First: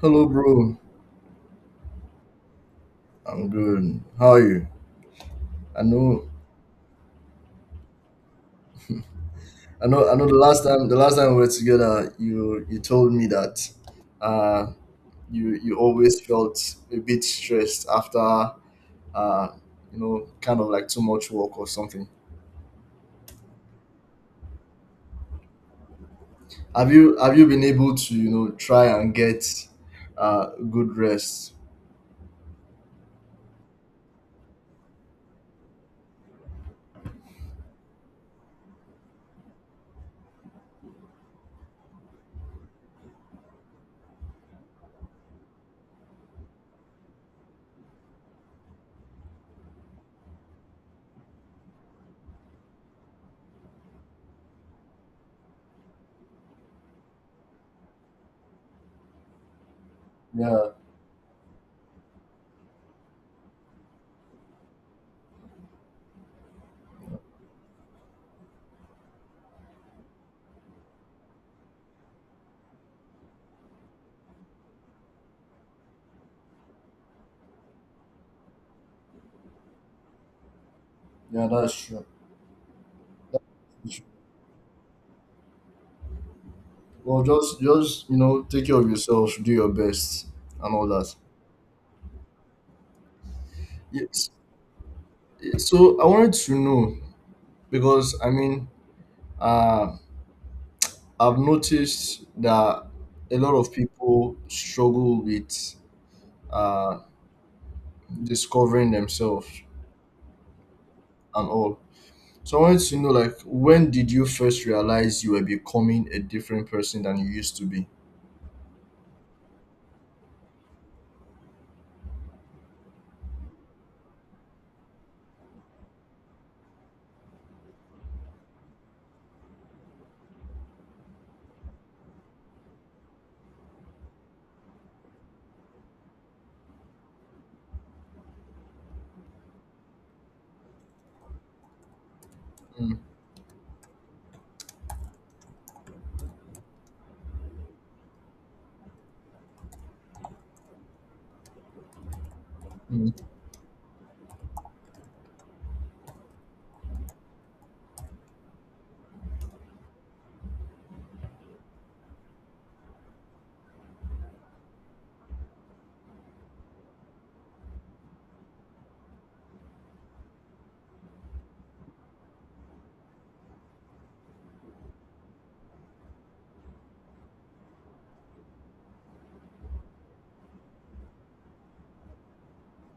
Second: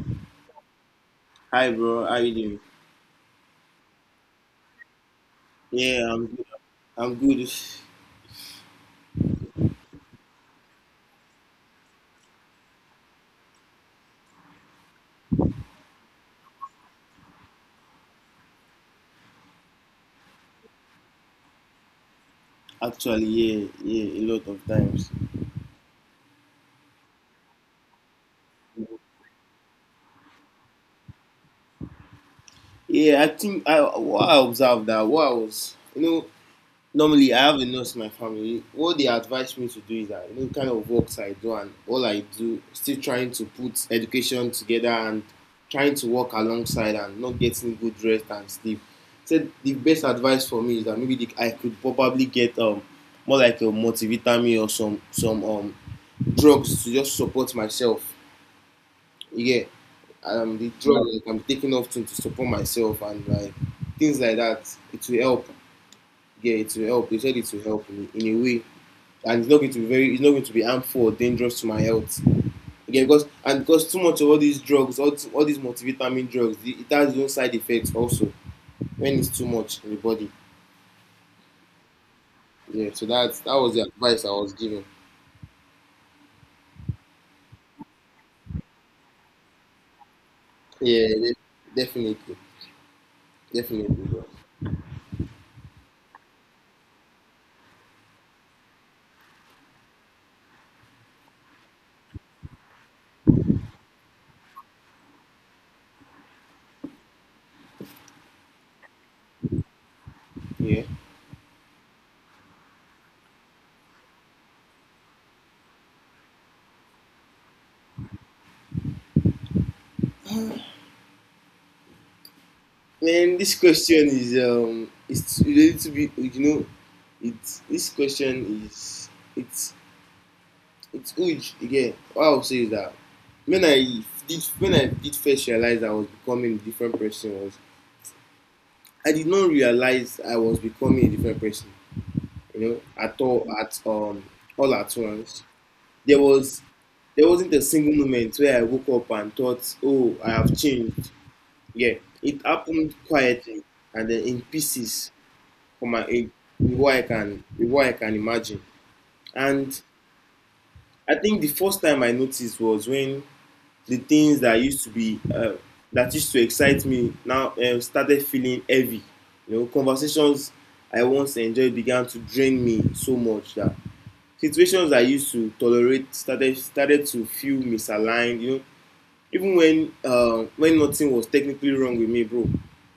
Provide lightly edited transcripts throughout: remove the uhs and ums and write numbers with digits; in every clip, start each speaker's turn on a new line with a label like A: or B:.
A: Hello, bro.
B: Hi, bro. How you doing?
A: I'm good. How are you? I
B: Yeah,
A: know,
B: I'm good. I'm good.
A: I know. The last time we were together, you told me that uh, you always felt a bit stressed after kind of like too much work or something.
B: Actually, yeah, yeah, a lot of times.
A: Have you been able to try and get good rest?
B: Yeah, I think I what I observed that what I was, you know, normally I have a nurse in my family. What they advise me to do is that you know, kind of works I do and all I do, still trying to put education together and trying to work alongside and not getting good rest and sleep. So the best advice for me is that maybe the, I could probably get more like a multivitamin or some drugs to just support myself. Yeah,
A: Yeah,
B: the drug like, I'm taking off to support myself and like things like that. It will help. Yeah, it will help. They said it will help in a way, and it's not going to be very. It's not going to be harmful or dangerous to my health. Yeah, because and because too much of all these drugs, all these multivitamin drugs, it has its side effects also when it's too much in the body.
A: yeah, that's true.
B: Yeah, so that was the advice I was given.
A: Well, just take care of yourself, do your best, and all
B: Yeah,
A: that.
B: definitely, definitely, bro.
A: Yes. So I wanted to know, because uh, I've noticed that a lot of people struggle with uh, discovering themselves
B: Yeah.
A: and all. So I wanted to know, like, when did you first realize you were becoming a different person than you used to be?
B: Man, this question is it's a little bit you know, it's this question is it's it's huge again. What I'll say is that when I when I did first realize I was becoming a different person was I did not realize I was becoming a different person, you know,
A: Mm,
B: at all at once. There was there wasn't a single moment where I woke up and thought, oh, I have changed. Yeah, it happened
A: mm,
B: quietly and then in pieces from my age what I can with what I can imagine. And I think the first time I noticed was when the things that used to be that used to excite me now started feeling heavy. You know, conversations I once enjoyed began to drain me so much that situations I used to tolerate started to feel misaligned. You know, even when nothing was technically wrong with me, bro.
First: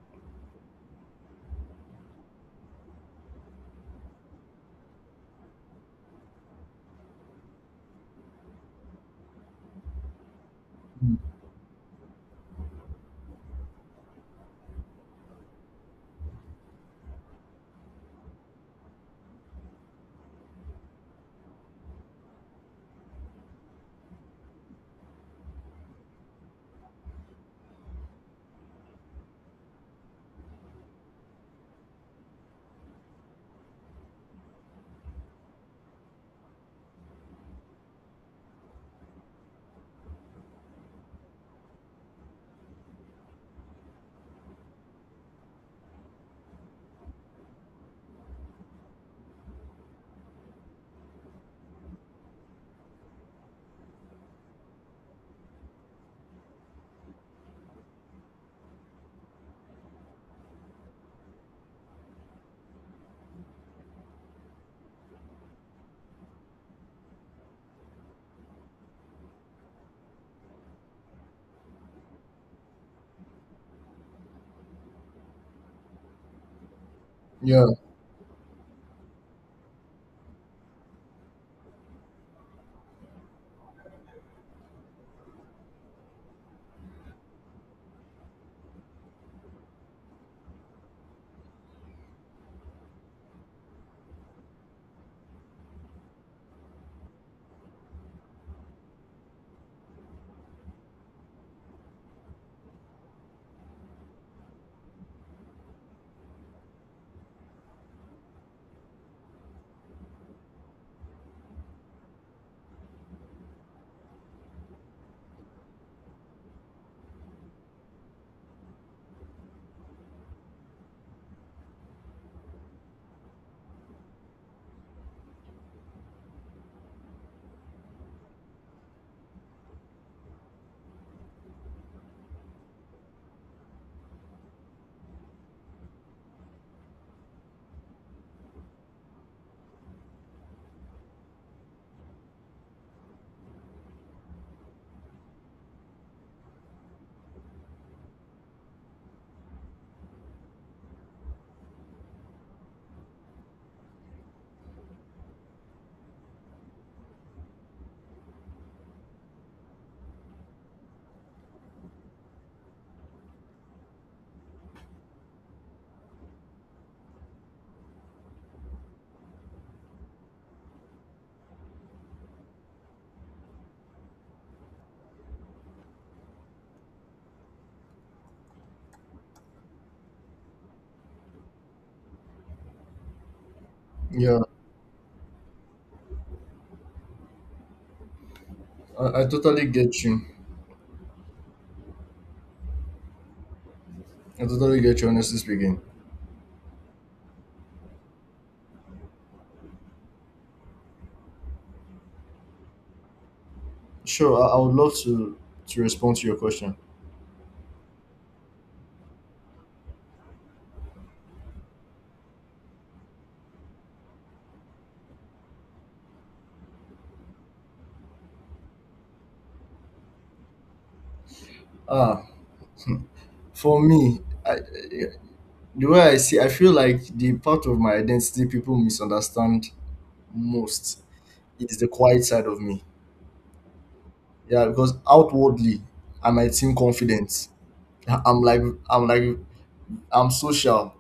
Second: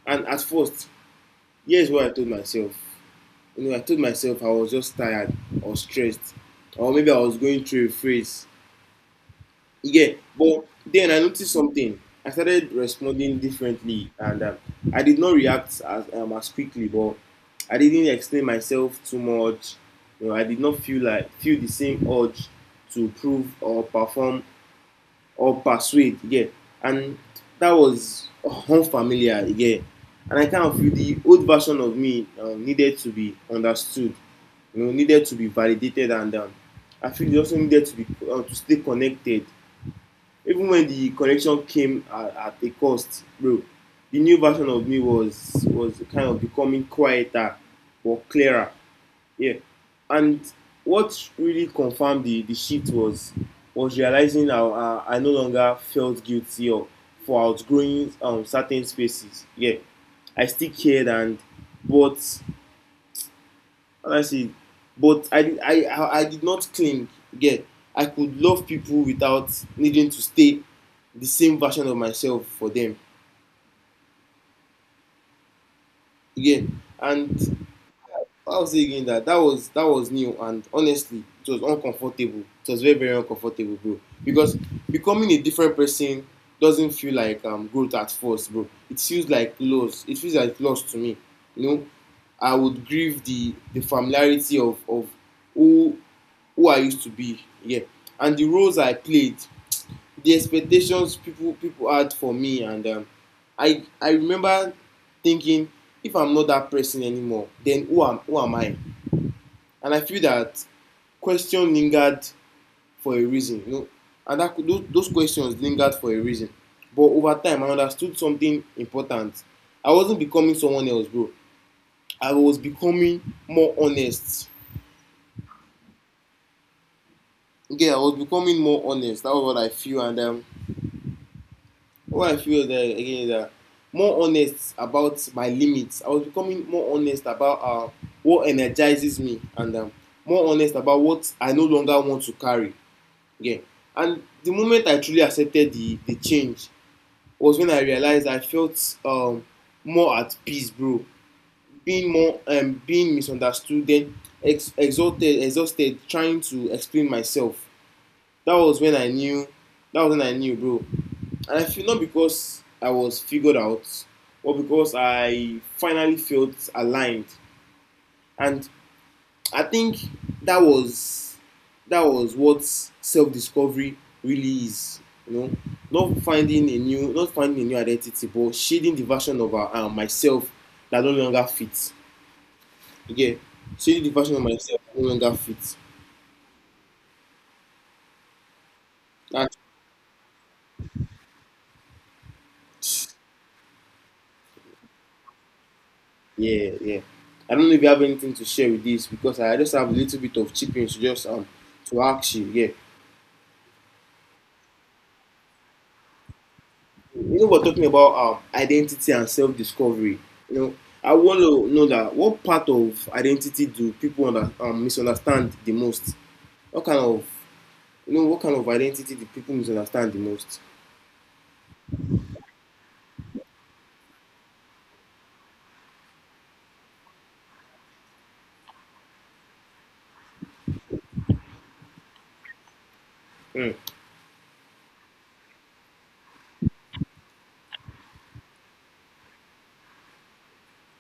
B: And at first, here's what I told myself: you know, I told myself I was just tired or stressed, or maybe I was going through a phase. Yeah, but then I
A: mm.
B: noticed something. I started responding differently, and I did not react as quickly, but I didn't explain myself too much. You know, I did not feel the same urge to prove or perform or persuade. Yeah, and that was unfamiliar. Yeah, and I kind of feel the old version of me needed to be understood, you know, needed to be validated, and I feel you also needed to be to stay connected. Even when the connection came at a cost, bro, the new version of me was kind of becoming quieter or clearer. Yeah, and what really confirmed the shift was realizing I no longer felt guilty or for outgrowing certain spaces. Yeah, I still cared, and but honestly, but did not cling. Get I could love people without needing to stay the same version of myself for them. Again,
A: Yeah,
B: and I'll say again that that was new, and honestly it was uncomfortable. It was very, very uncomfortable, bro. Because becoming a different person doesn't feel like growth at first, bro. It feels like loss. It feels like loss to me. You know, I would grieve the familiarity of who who I used to be. Yeah, and the roles I played, the expectations people had for me, and I remember thinking, if I'm not that person anymore, then who am I? And I feel that question lingered for a reason, you know, and that those questions lingered for a reason. But over time, I understood something important. I wasn't becoming someone else, bro. I was becoming more honest. Yeah, I was becoming more honest. That was what I feel, and what I feel that again is that more honest about my limits. I was becoming more honest about what energizes me, and more honest about what I no longer want to carry. Again. And the moment I truly accepted the change was when I realized I felt more at peace, bro. Being more being misunderstood, then exalted, exhausted, trying to explain myself. That was when I knew. That was when I knew, bro. And I feel not because I was figured out, or because I finally felt aligned. And I think that was that was what self-discovery really is. You know, not finding a new identity, but shading the version of myself that no longer fits. Yeah, shading the version
A: yeah,
B: of myself that no longer fits.
A: I, I
B: That's,
A: totally get you. I totally get you. Honestly speaking,
B: yeah, yeah. I don't know if you have anything to share with this, because I just have a little bit of chickens to just to ask you. Yeah.
A: sure, I would love to respond to your question.
B: You know, we're talking about identity and self-discovery, you know, I want to know that what part of identity do people misunderstand the most? What kind of, you know, what kind of identity do people misunderstand the most?
A: Ah, for me, I, the way I see, I feel like the part of my identity people misunderstand most is the quiet side of me.
B: Mm.
A: Yeah, because outwardly, I might seem confident. I'm like, I'm like, I'm social.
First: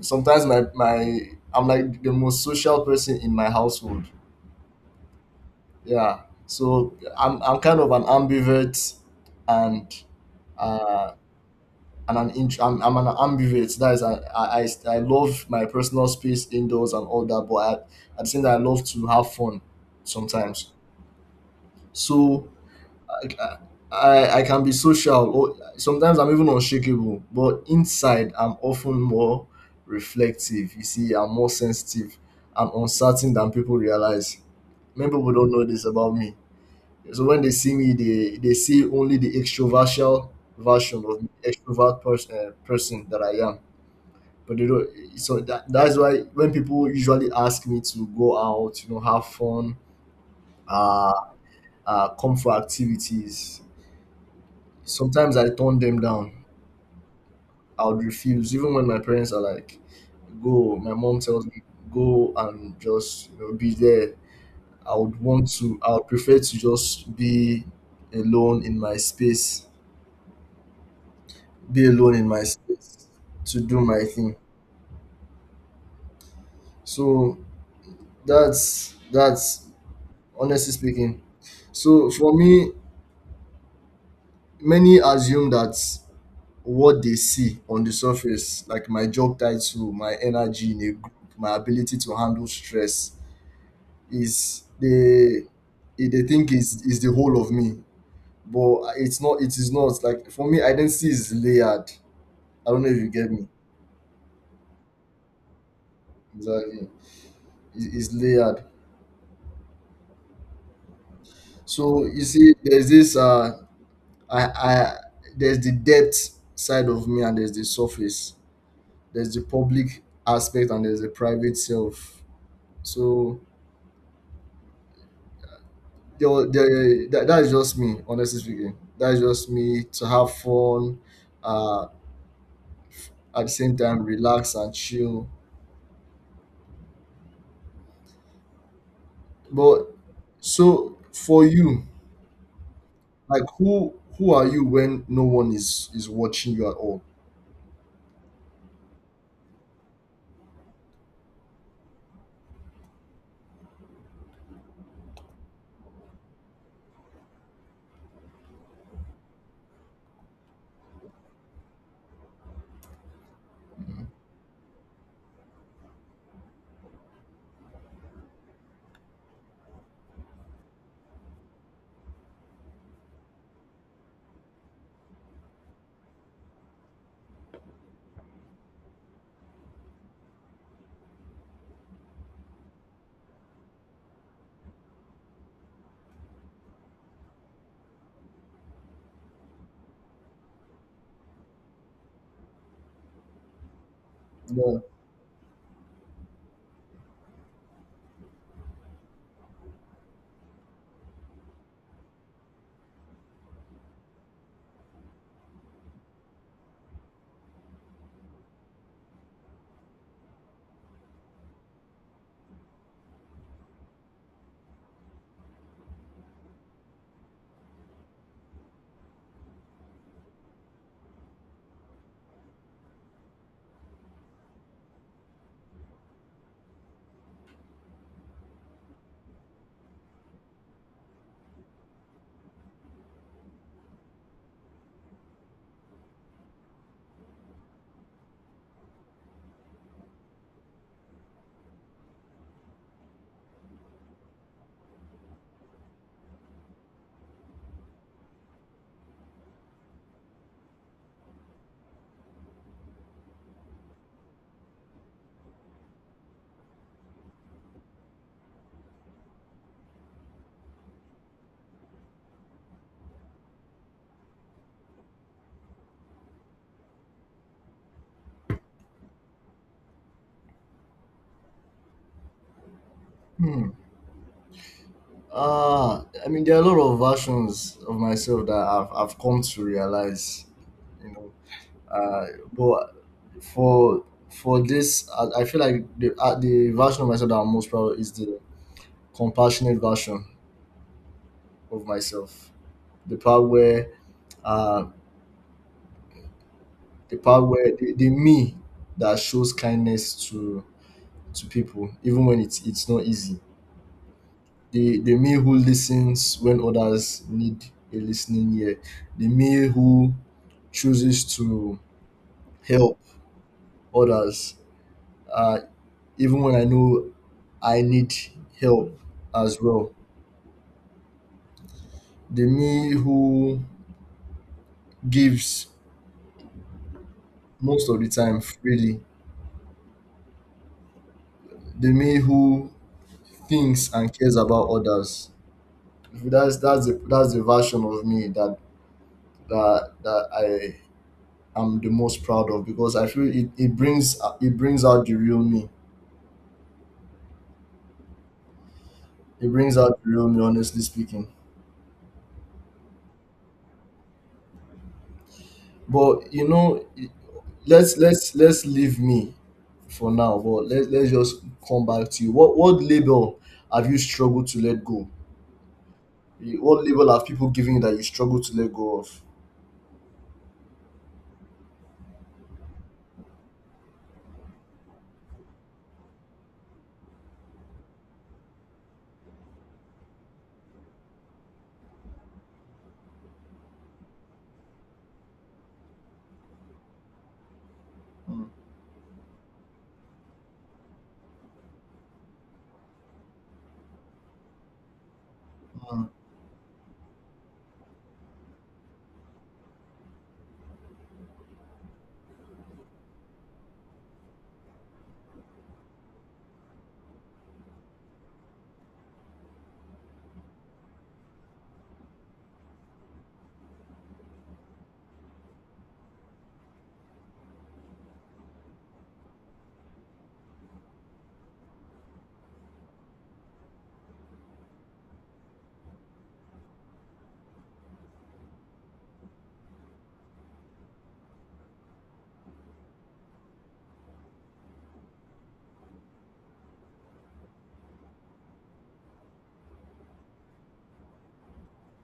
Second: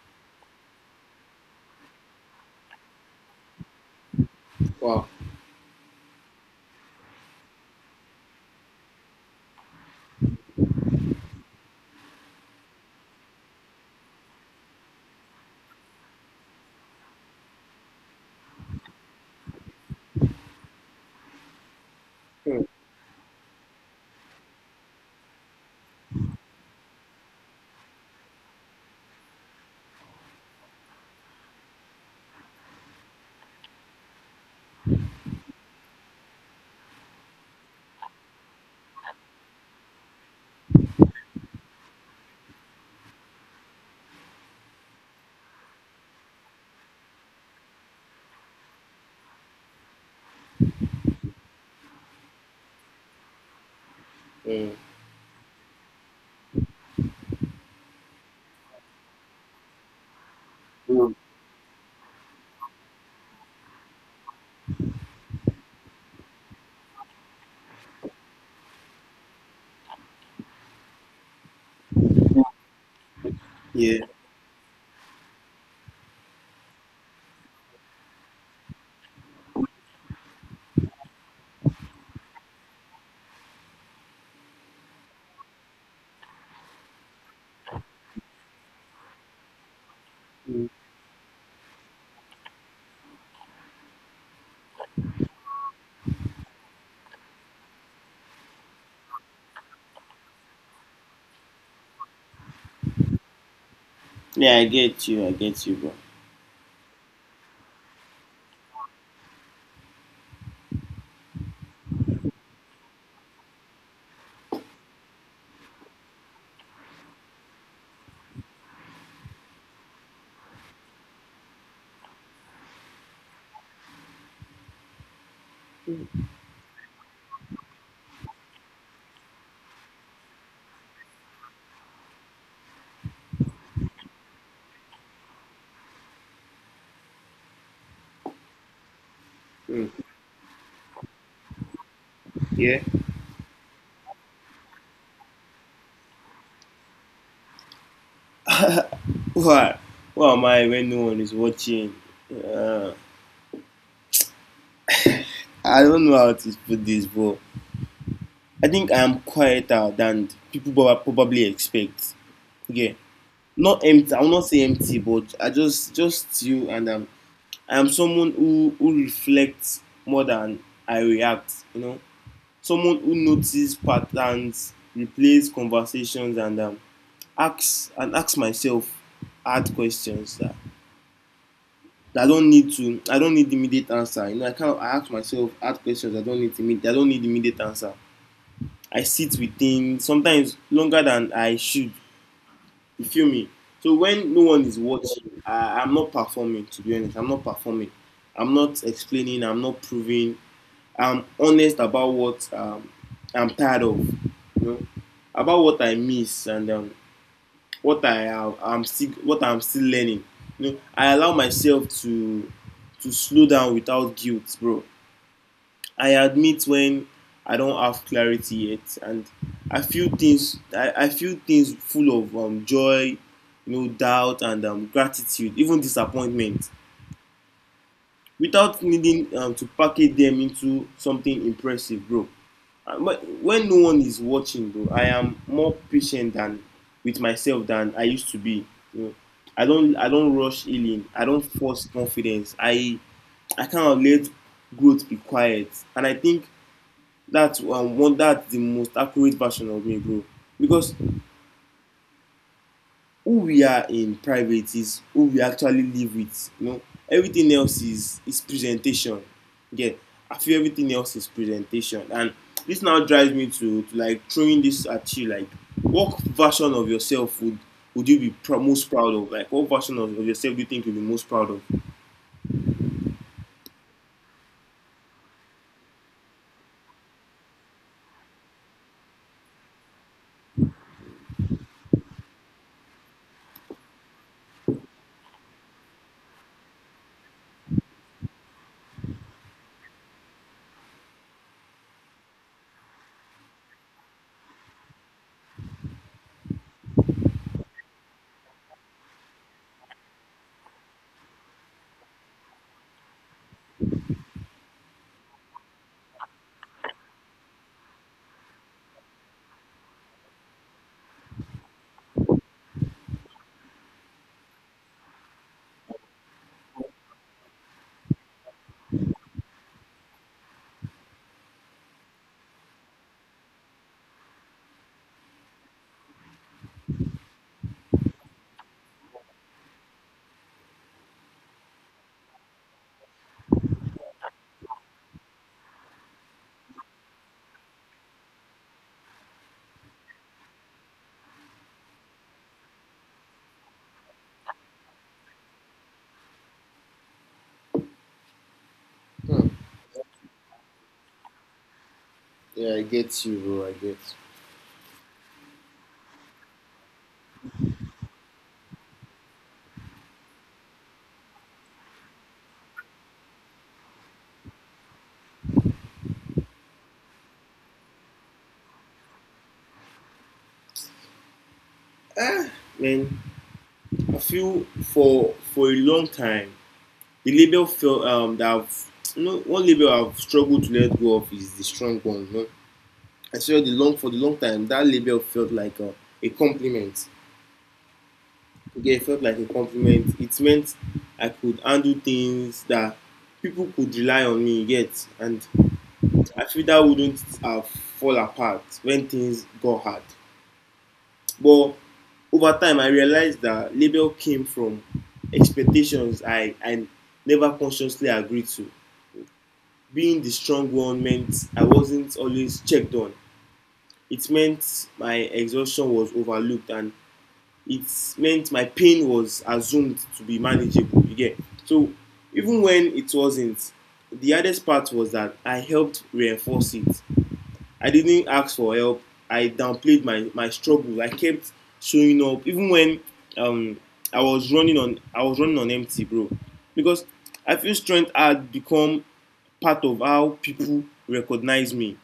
A: Sometimes I'm like the most social person in my household.
B: Wow.
A: Yeah, so I'm kind of an ambivert, and uh, I'm an ambivert. That is, I love my personal space indoors and all that, but I, at the same time, I love to have fun sometimes. So
B: Mm.
A: like, I can be social. Or sometimes I'm even unshakable, but inside, I'm often more reflective. You see, I'm more sensitive. I'm uncertain than people realize. Many people don't know this about me. So when they see me, they see only the extrovertial version of me, extrovert person that I am, but you know, so that's why when people usually ask me to go out, you know, have fun, uh, come for activities,
B: Mm.
A: sometimes I turn them down. I would refuse, even when my parents are like, "Go." My
B: Mm.
A: mom tells me, "Go and just be there." I would want to. I would prefer to just be alone in my space, be alone in my space to do
B: Yeah.
A: my thing. So that's honestly speaking. So for me, many assume that what they see on the surface, like my job title, my
B: Mm.
A: energy in a group, my ability to handle stress, is they think is the whole of me. But it's not. It is not. Like for me, identity is layered. I don't know if you get me.
B: Yeah, I get you. I get you, bro.
A: Exactly, it- it's layered. So you see, there's this I there's the depth side of me and there's the surface, there's the public aspect and there's the private self. So there, wa- there that, that is just me, honestly speaking. That is just me to have fun, uh, at the same time relax and chill.
B: Mm.
A: But so for you,
B: Yeah.
A: like who are you when no one is watching you at all?
B: What? What am I when no one is watching? uh, I don't know how to put this, bro. I think I am quieter than people probably expect. Yeah, not empty, I will not say empty, but I just you, and I am someone who reflects more than I react, you know, someone who notices patterns, replays conversations, and asks myself hard that I don't need immediate answer. You know, I kind of I ask myself hard questions, I don't need immediate I don't need immediate answer. I sit with things sometimes longer than I should. You feel me? So when no one
A: Yeah.
B: is watching, I'm not performing. To be honest, I'm not performing. I'm not explaining. I'm not proving. I'm honest about what I'm tired of. You know, about what I miss, and what I have. I'm still what I'm still learning. You know, I allow myself to slow down without guilt, bro. I admit when I don't have clarity yet, and I feel things. I feel things full of joy, you know, doubt, and gratitude, even disappointment, without needing to package them into something impressive, bro. But when no one is watching, bro, I am more patient than with myself than I used to be. You know, I don't rush healing. I don't force confidence. I kind of let growth be quiet, and I think that's one that's the most accurate version of me, bro, because who we are in private is who we actually live with, you know. Everything else is presentation. Yeah, I feel everything else is presentation. And this now drives me to like throwing this at you: like what version of yourself would you be most proud of? Like what version of yourself do you think you'll be most proud of?
A: Hmm. Ah, I mean, there are a lot of versions of myself that I've come to realize. You know, Uh, but for for this, I feel like the version of myself that I'm most proud of is the compassionate version of myself. The part where uh the part where the me that shows kindness to people, even when it's not easy. The me who listens when others need a listening ear. The me who chooses to help others, uh, even when I know I need help as well. The me who gives most of the time freely. The me who thinks and cares about others. That's the version of me that I am the most proud of because I feel it brings out the real me.
B: Hmm.
A: It brings out the real me, honestly speaking.
B: Yeah, I get you, bro. I get.
A: But you know, let's leave me for now, but let's just come back to you. What label have you struggled to let go, eh, what label have people given you that you struggle to let go of?
B: Man, I feel for a long time the label felt you know, one label I've struggled to let go of is the strong one. You know? I saw the long for the long time that label felt like a compliment.
A: Mm,
B: Yeah, it felt like a compliment. It meant I could handle things, that people could rely on me yet, and
A: mm.
B: I feel that wouldn't have fall apart when things got hard. But over time, I realized that label came from expectations I never consciously agreed to. Being the strong one meant I wasn't always checked on. It meant my exhaustion was overlooked, and it meant my pain was assumed to be manageable. You So even when it wasn't, the hardest part was that I helped reinforce it. I didn't ask for help. I downplayed my struggle. I kept showing up even when um I was running on empty, bro. Because I feel strength had become part of how people recognize me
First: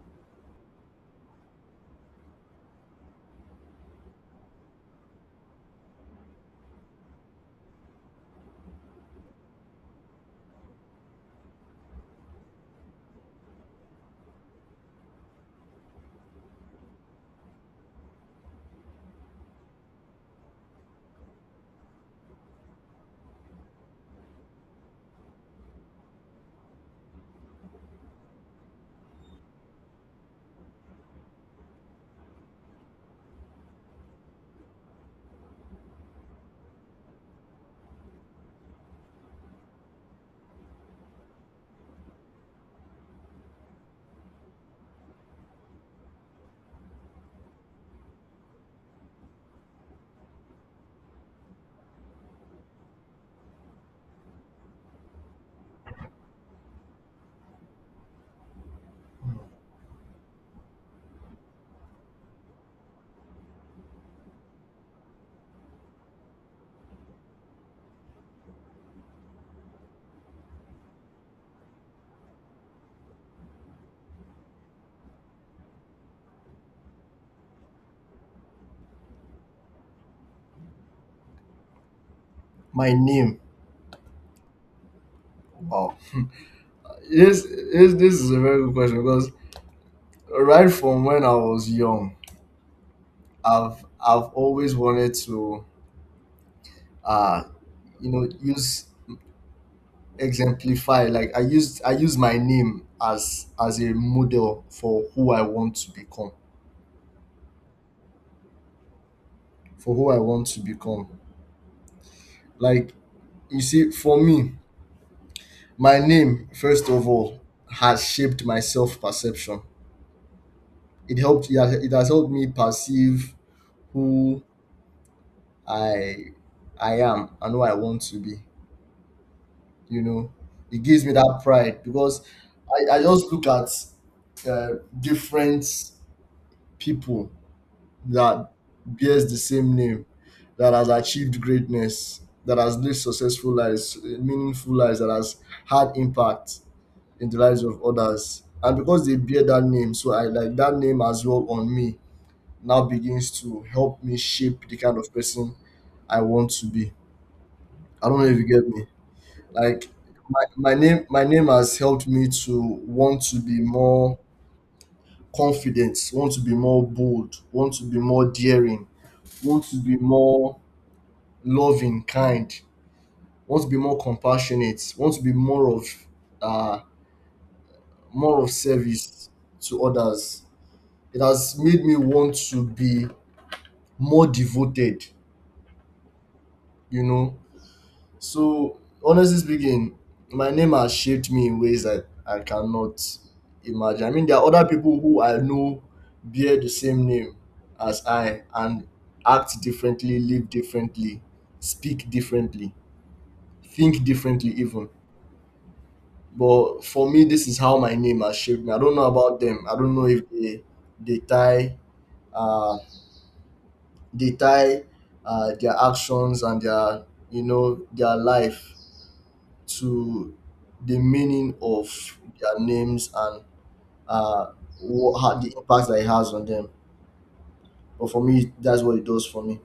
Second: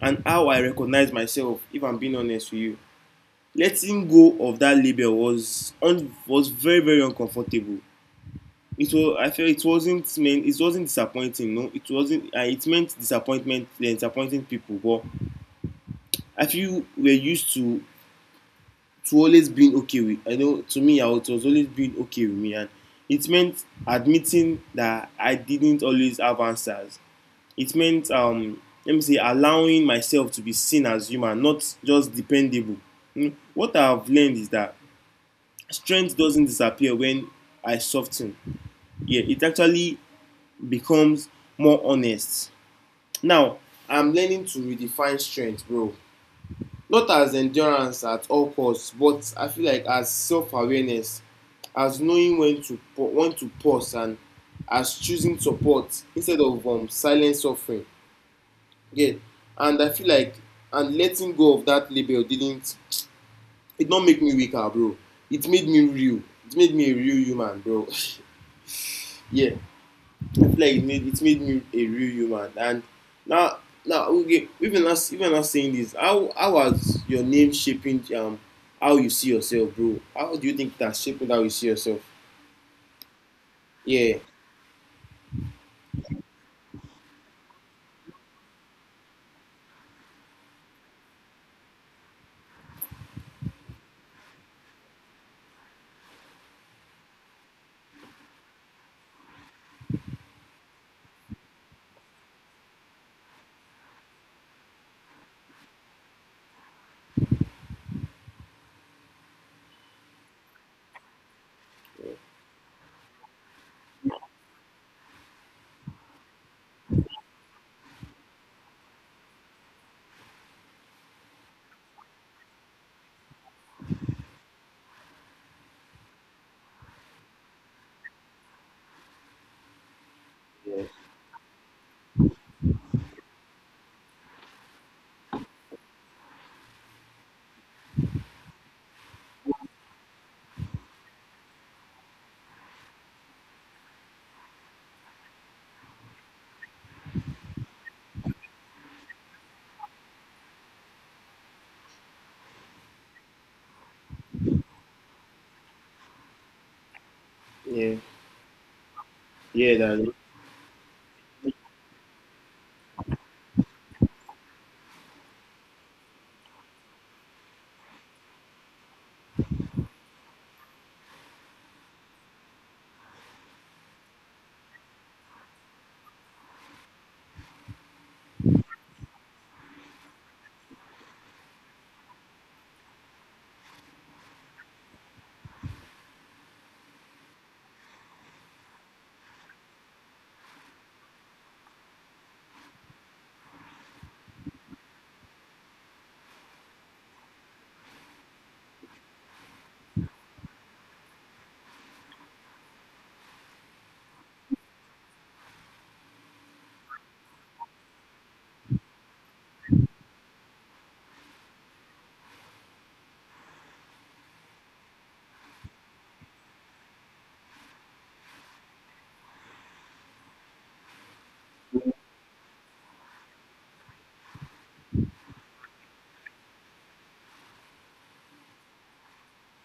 B: and how I recognize myself, if I'm being honest with you. Letting go of that label was very, very uncomfortable. It was I felt it wasn't meant it wasn't disappointing, no, it wasn't it meant disappointment disappointing people. But I feel we're used to always being okay with I know to me I was it was always being okay with me. And it meant admitting that I didn't always have answers. It meant let me say allowing myself to be seen as human, not just dependable. Mm. What I have learned is that strength doesn't disappear when I soften. Yeah, it actually becomes more honest. Now I'm learning to redefine strength, bro, not as endurance at all costs, but I feel like as self-awareness, as knowing when to pause, and as choosing support instead of silent suffering. Yeah. And I feel like and letting go of that label didn't it don't make me weaker, bro. It made me real. It made me a real human, bro. Yeah. I feel like it made me a real human. And now okay, even us saying this, how was your name shaping, how you see yourself, bro? How do you think that shaping how you see yourself?
A: My name.
B: Yeah.
A: Wow. This, this is a very good question because right from when I was young, I've always wanted to uh you know use exemplify like I used I use my name as a model for who I want to become, for who I want to become. Like, you see, for me, my name, first of all, has shaped my self perception. It has helped me perceive who I, I am and who I want to be. You know, it
B: Yeah.
A: gives me that pride because I just look at uh, different people that bears the same name, that has achieved greatness, that has lived successful lives, eh, meaningful lives, that has had impact in the lives of others. And because they bear that name, so I like that name as well on me now begins to help me shape the kind of person I want to be.
B: Yeah.
A: I don't know if you get me.
B: Yeah,
A: Like
B: that
A: my name, my name has helped me to want to be more confident, want to be more bold, want to be more daring, want to be more loving, kind, want to be more compassionate, want to be uh, more of service to others. It has made me want to be more devoted, you know. So honestly speaking, my name has shaped me in ways that I cannot imagine. I mean, there are other people who I know bear the same name as I and act differently, live differently, speak differently, think differently, even. But for me, this is how my name has shaped me. I don't know about them. I don't know if they they tie uh tie their actions and their, you know, their life to the meaning of their names and uh what, how, the impact that it has on them. But for me, that's what it does for me.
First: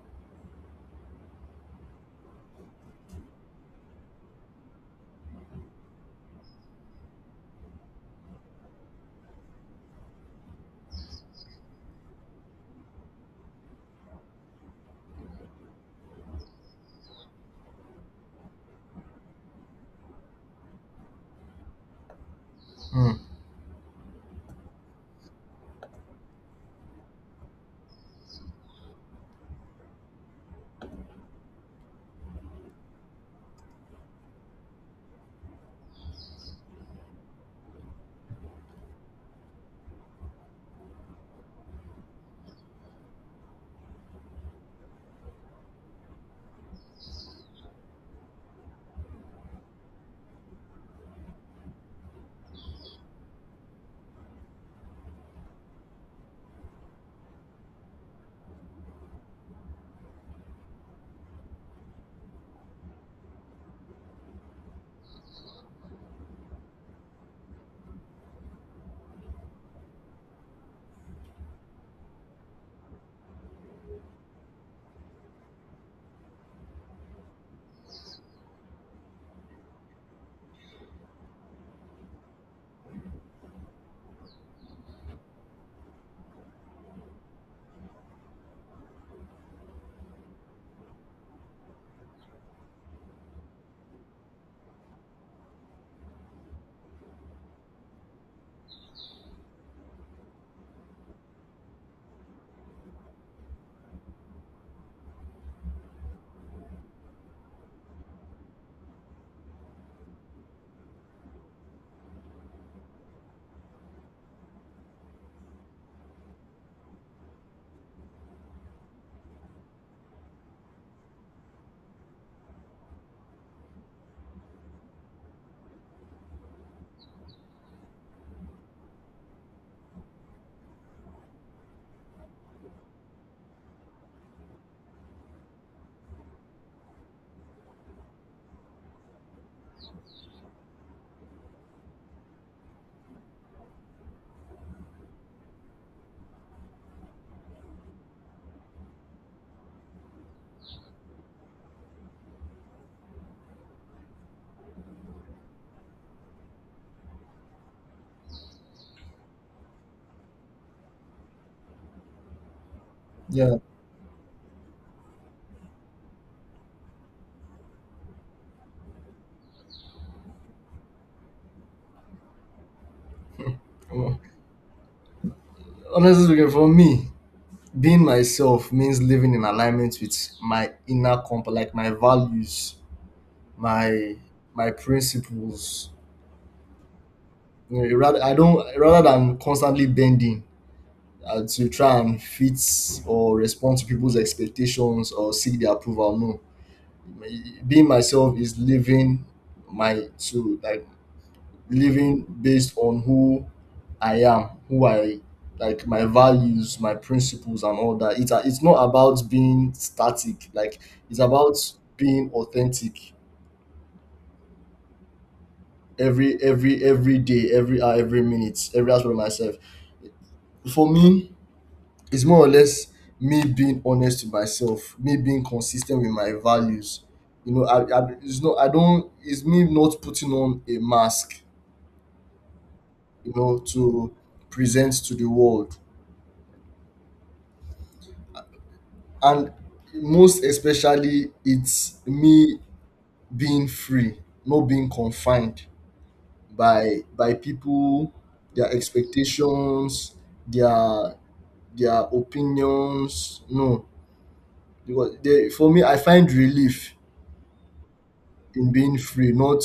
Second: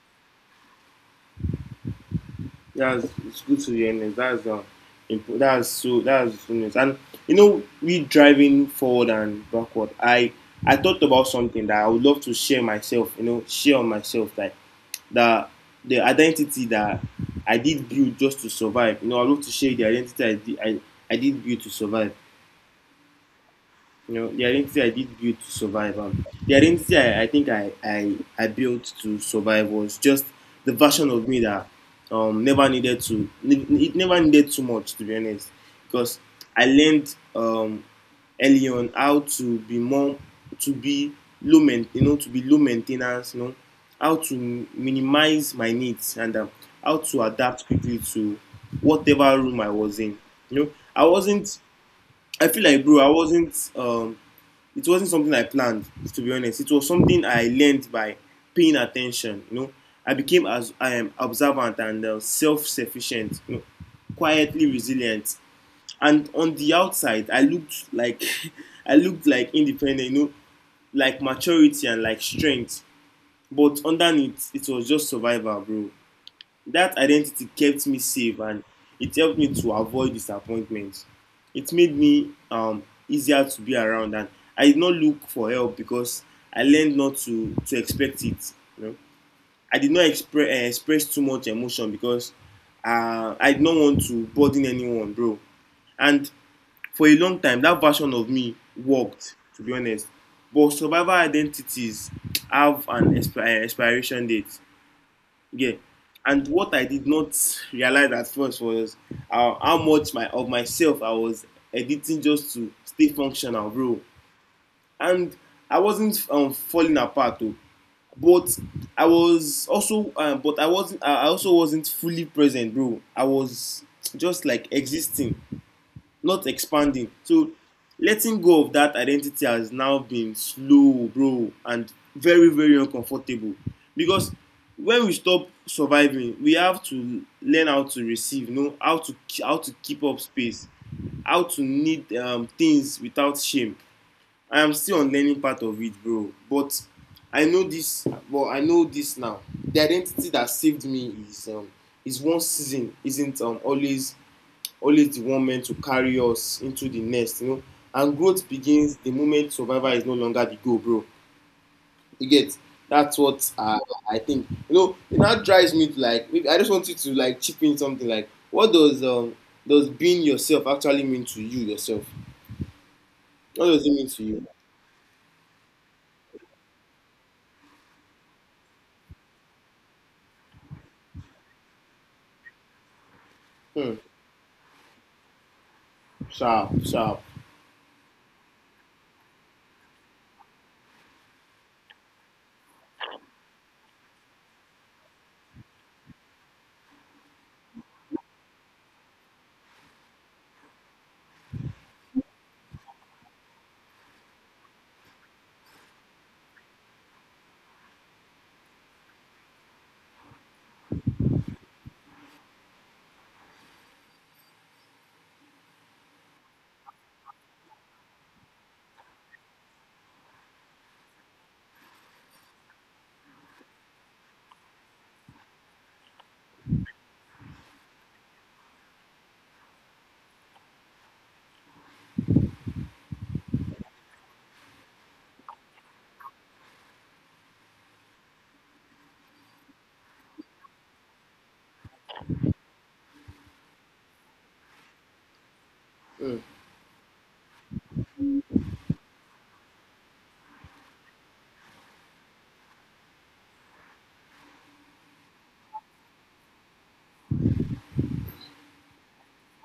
B: That's it's good to hear news. That's that's so that's good news. And you know, we driving forward and backward. I thought about something that I would love to share myself. You know, share on myself like that, the identity that I did build just to survive. You know, I love to share the identity I did build to survive.
A: Hmm.
B: You know, the identity I did build to survive. The identity I think I built to survive was just the version of me that never needed to, it never needed too much, to be honest. Because I learned early on how to be more, to be you know, to be low maintenance, you know, how to minimize my needs, and how to adapt quickly to whatever room I was in. You know, I wasn't. I feel like, bro, I wasn't, it wasn't something I planned, to be honest. It was something I learned by paying attention. You know, I became as I am observant and self-sufficient, you know, quietly resilient. And on the outside, I looked like I looked like independent, you know, like maturity and like strength. But underneath, it was just survival, bro. That identity kept me safe, and it helped me to avoid disappointment. It made me easier to be around, and I did not look for help because I learned not to expect it. You know? I did not express too much emotion because I did not want to burden anyone, bro. And for a long time, that version of me worked, to be honest. But survivor identities have an expiration date. Yeah. And what I did not realize at first was how much my of myself I was editing just to stay functional, bro. And I wasn't, falling apart though. But I wasn't. I also wasn't fully present, bro. I was just like existing, not expanding. So letting go of that identity has now been slow, bro, and very, very uncomfortable. Because when we stop surviving, we have to learn how to receive, you know, how to keep up space, how to need things without shame. I am still on learning part of it, bro. But I know this. Well, I know this now. The identity that saved me is, one season isn't always the one meant to carry us into the nest, you know. And growth begins the moment survival is no longer the goal, bro. You get that's what
A: Yeah.
B: I think. You know, it now drives me to like maybe I just want you to like chip in something. Like, what does being yourself actually mean to you yourself? What does it mean
A: Well,
B: to you?
A: honestly speaking, for me, being myself means living in alignment with my inner compass, like my values,
B: Hmm.
A: my my principles.
B: Sharp, sharp.
A: You know, rather I don't rather than constantly bending to try and fit or respond to people's expectations or seek their approval. No, being myself is living my to like living based on who I am, who I like my values, my principles, and all that. It's a- it's not about being static. Like it's about being authentic every day, every hour, every minute, every aspect of myself. For me, it's more or less me being honest to myself, me being consistent with my values. You know, I it's not I don't it's me not putting on a mask, you know, to present to the world. And most especially it's me being free, not being confined
B: Hmm.
A: by people, their expectations, their their opinions. No, because they, for me, I find relief in being free, not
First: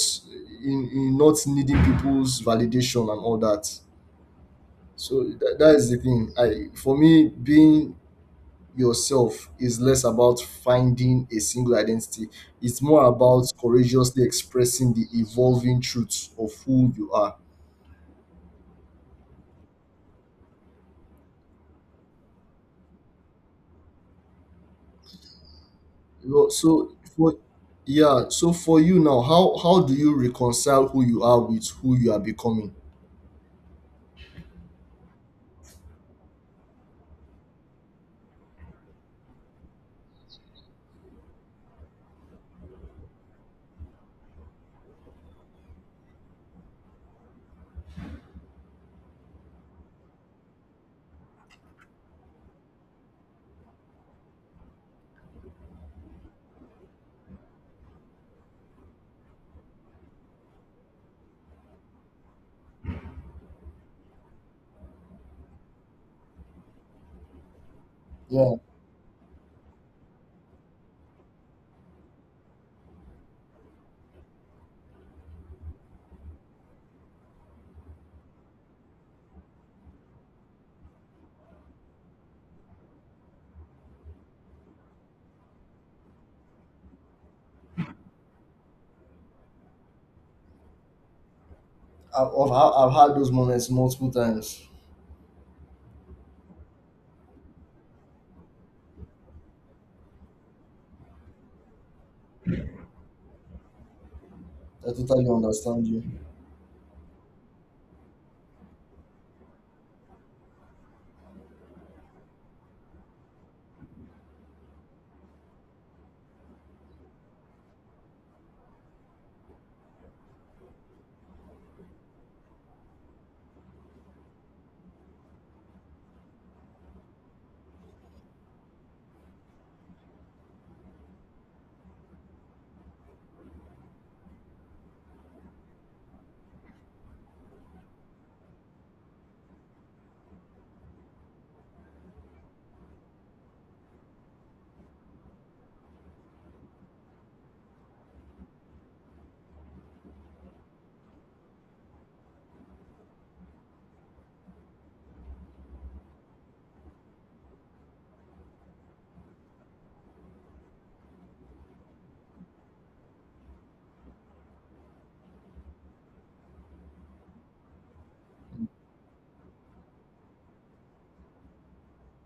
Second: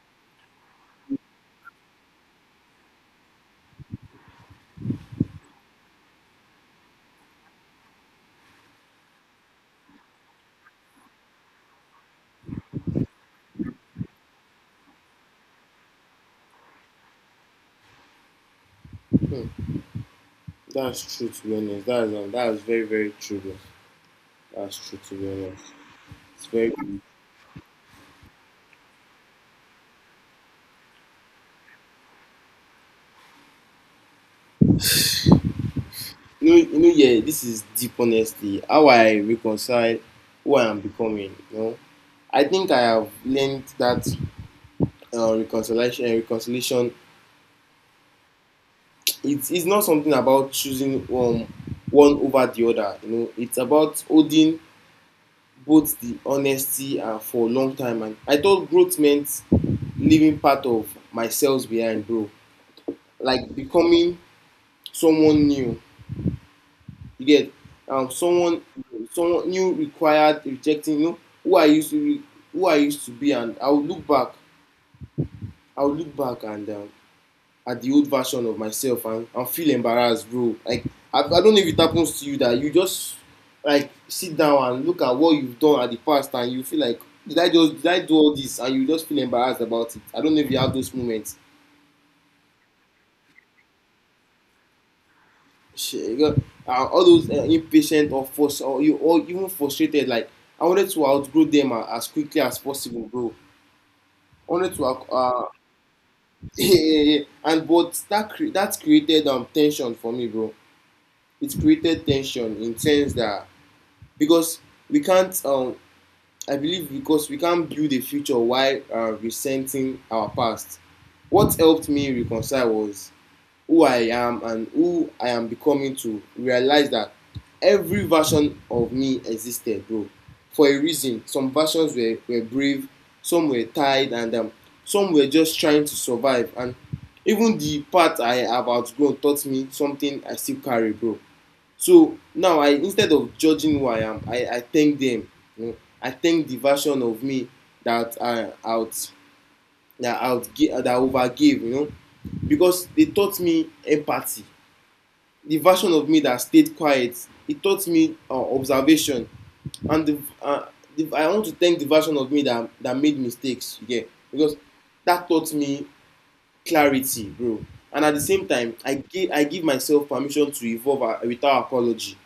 A: in not needing people's validation and all that. So that is the thing. I For me, being yourself is less about finding a single identity. It's more about courageously expressing the evolving truths of who you are.
B: That's true, to be honest. That's very, very true, bro. That's true, to be honest.
A: You
B: It's
A: know,
B: very
A: so for, yeah, so for you now, how do you reconcile who you are with who you are becoming?
B: New Year, this is deep, honesty. How I reconcile who I am becoming. You know, I think I have learned that Reconciliation. It's not something about choosing one over the other. You know, it's about holding both the honesty. And for a long time, And I thought growth meant leaving part of myself behind, bro. Like becoming someone new. You get someone Someone new required rejecting, you know, who I used to be. And I would look back and, at the old version of myself and, feel embarrassed, bro. Like I don't know if it happens to you that you just like sit down and look at what you've done at the past and you feel like did I do all this, and you just feel embarrassed about it. I don't know if you have those moments.
A: I've had those moments multiple times.
B: Chega, all those impatient or force or you or even frustrated. Like I wanted to outgrow them as quickly as possible, bro. I wanted to,
A: I totally understand you.
B: yeah, yeah, yeah. And but that created tension for me, bro. It created tension in sense that because we can't I believe because we can't build a future while resenting our past. What helped me reconcile was who I am and who I am becoming, to realize that every version of me existed, bro, for a reason. Some versions were brave, some were tired, and some were just trying to survive. And even the part I have outgrown taught me something I still carry, bro. So now I instead of judging who I am, I thank them. You know, I thank the version of me that I out that outgive that overgave, you know, because they taught me empathy. The version of me that stayed quiet, it taught me observation. And the I want to thank the version of me that made mistakes, yeah, because that taught me clarity, bro. And at the same time, I give myself permission to evolve, without apology.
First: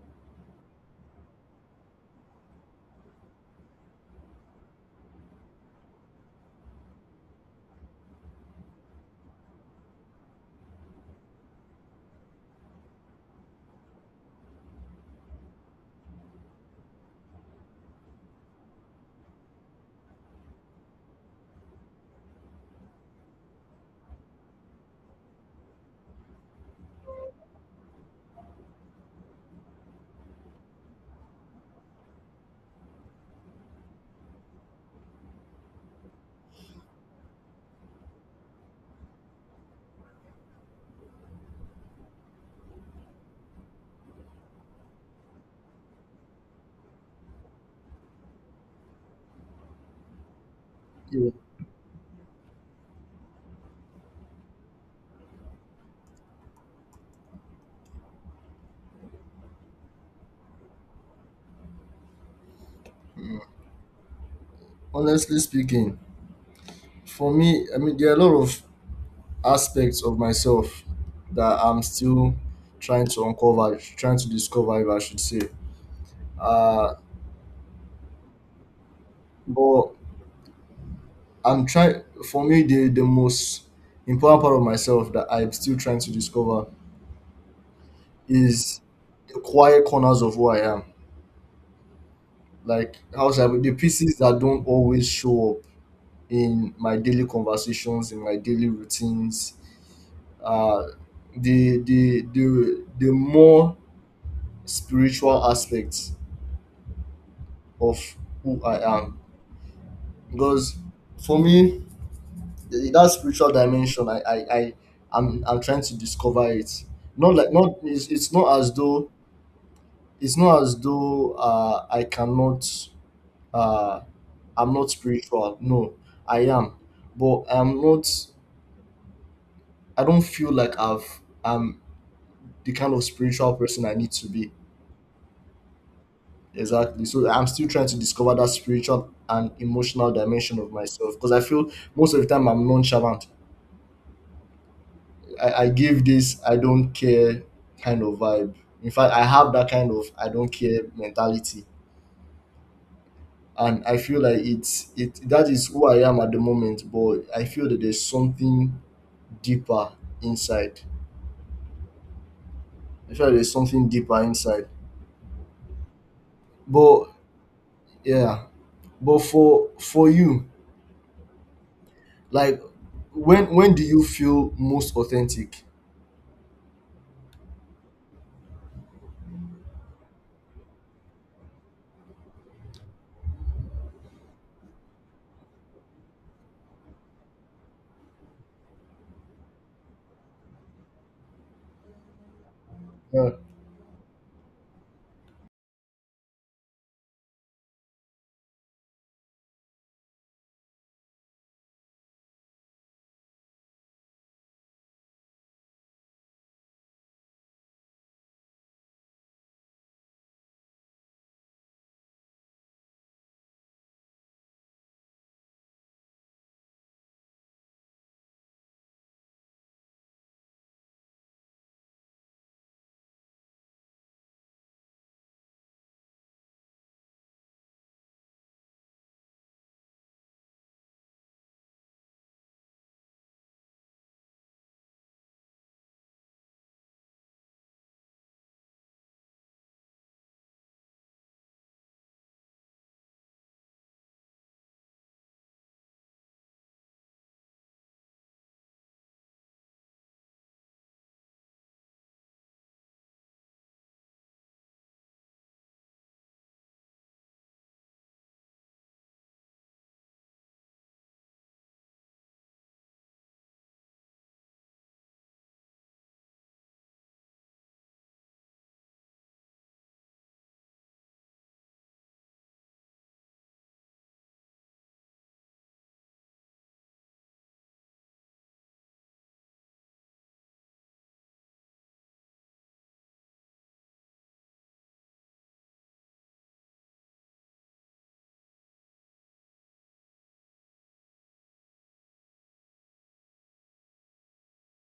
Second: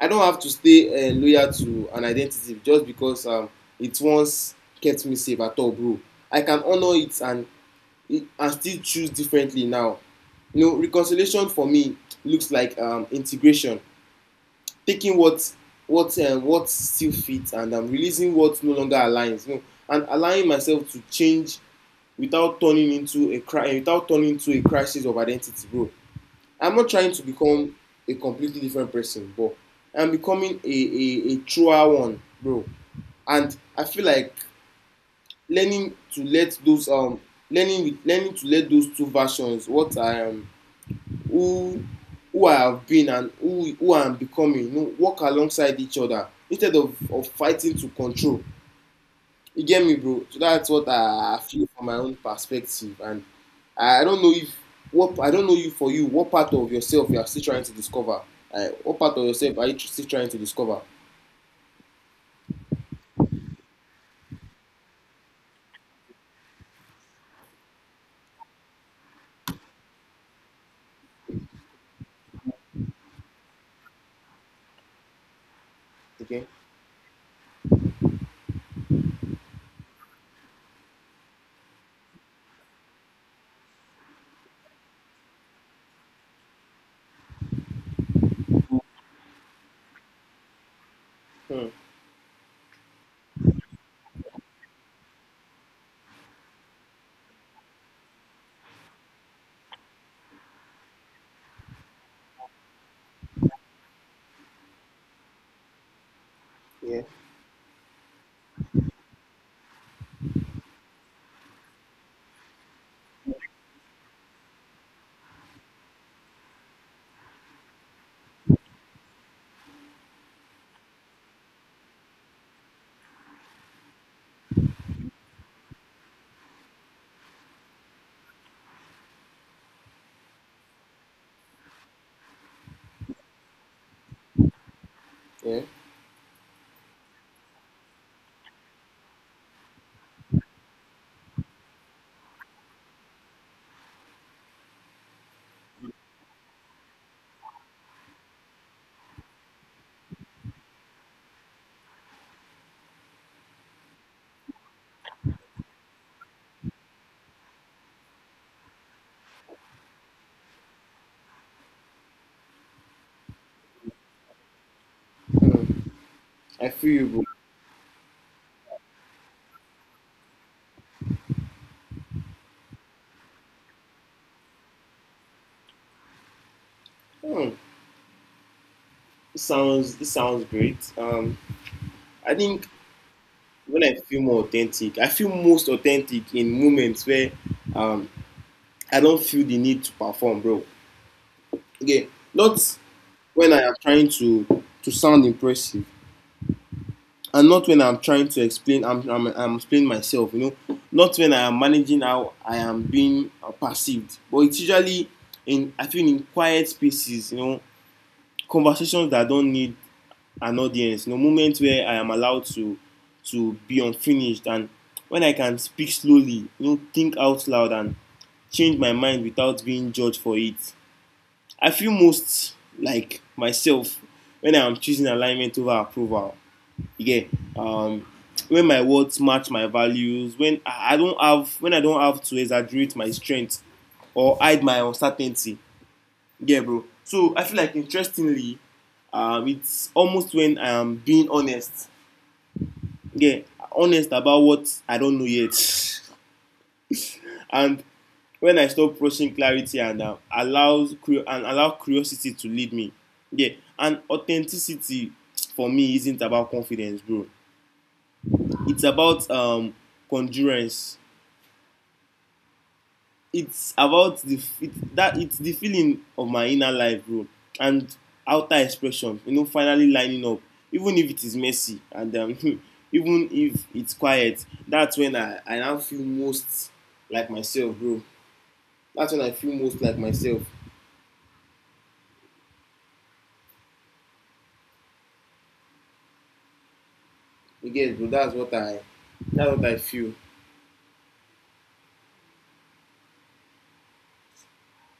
B: I don't have to stay loyal to an identity just because it once kept me safe at all, bro. I can honor it, and it, and still choose differently now. You know, reconciliation for me looks like, integration, taking what what still fits and, releasing what no longer aligns. You know, and allowing myself to change without turning into a without turning into a crisis of identity, bro. I'm not trying to become a completely different person, but I'm becoming a a truer one, bro. And I feel like learning to let those um learning to let those two versions, what I am who I have been and who I am becoming, you know, work alongside each other instead of fighting to control. You get me, bro? So that's what
A: Yeah.
B: feel from my own perspective. And I don't know if what I don't know you for you, what part of yourself you are still trying to discover? What part of yourself are you still trying to discover?
A: Honestly speaking, for me, I mean, there are a lot of aspects of myself that I'm still trying to uncover, trying to discover, if I should say.
B: Okay.
A: Uh, but I'm trying, for me, the most important part of myself that I'm still trying to discover is the quiet corners of who I am.
B: Hmm.
A: Like, how should I put- the pieces that don't always show up in my daily conversations, in my daily routines. Uh, the more spiritual aspects
B: Yeah.
A: of who I am, because for me, that spiritual dimension, I'm trying to discover it. Not like not it's not as though, it's not as though I cannot, uh, I'm not spiritual. No, I am, but I'm not. I don't feel like I'm the kind of spiritual person I need to be.
B: Yeah.
A: Exactly. So I'm still trying to discover that spiritual and emotional dimension of myself because I feel most of the time I'm nonchalant. I give this I don't care kind of vibe. In fact, I have that kind of I don't care mentality. And I feel like it that is who I am at the moment, but I feel that there's something deeper inside. I feel like there's something deeper inside.
B: Hmm. I feel
A: But
B: you,
A: yeah. But for you, like when do you feel most authentic?
B: bro. Hmm. It sounds great. I think when I feel more authentic, I feel most authentic in moments where, um, I don't feel the need to perform, bro. Okay, not
A: Yeah.
B: when I am trying to sound impressive, and not when I'm trying to explain. I'm explaining myself, you know. Not when I am managing how I am being perceived. But it's usually in I feel in quiet spaces, you know, conversations that don't need an audience, you know, moments where I am allowed to be unfinished, and when I can speak slowly, you know, think out loud, and change my mind without being judged for it. I feel most like myself when I am choosing alignment over approval. Yeah, um, when my words match my values, when I don't have when I don't have to exaggerate my strength or hide my uncertainty. Yeah, bro. So I feel like, interestingly, it's almost when I am being honest, yeah, honest about what I don't know yet. And when I stop rushing clarity, and and allow curiosity to lead me. Yeah, and authenticity for me isn't about confidence, bro. It's about, congruence. It's about the it's the feeling of my inner life, bro, and outer expression, you know, finally lining up, even if it is messy, and, even if it's quiet. That's when I now feel most like myself, bro. That's when I feel most like myself. You get it, bro? That's what I feel,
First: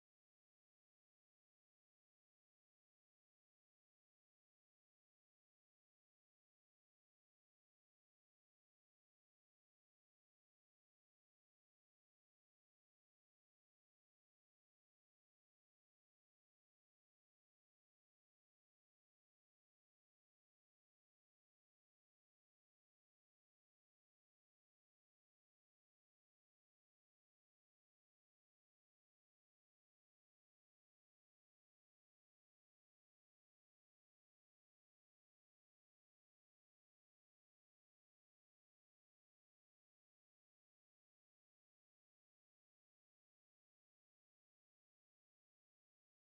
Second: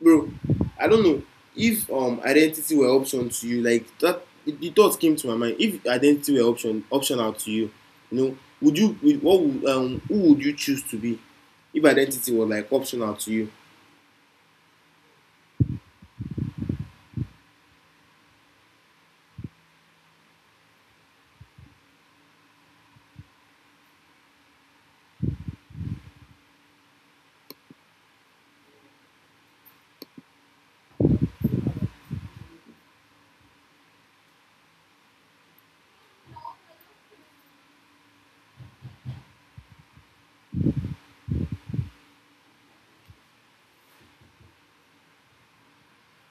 B: bro. I don't know if identity were option to you, like that. The thought came to my mind. If identity were optional to you, you know, what would, who would you choose to be? If identity was like optional to you,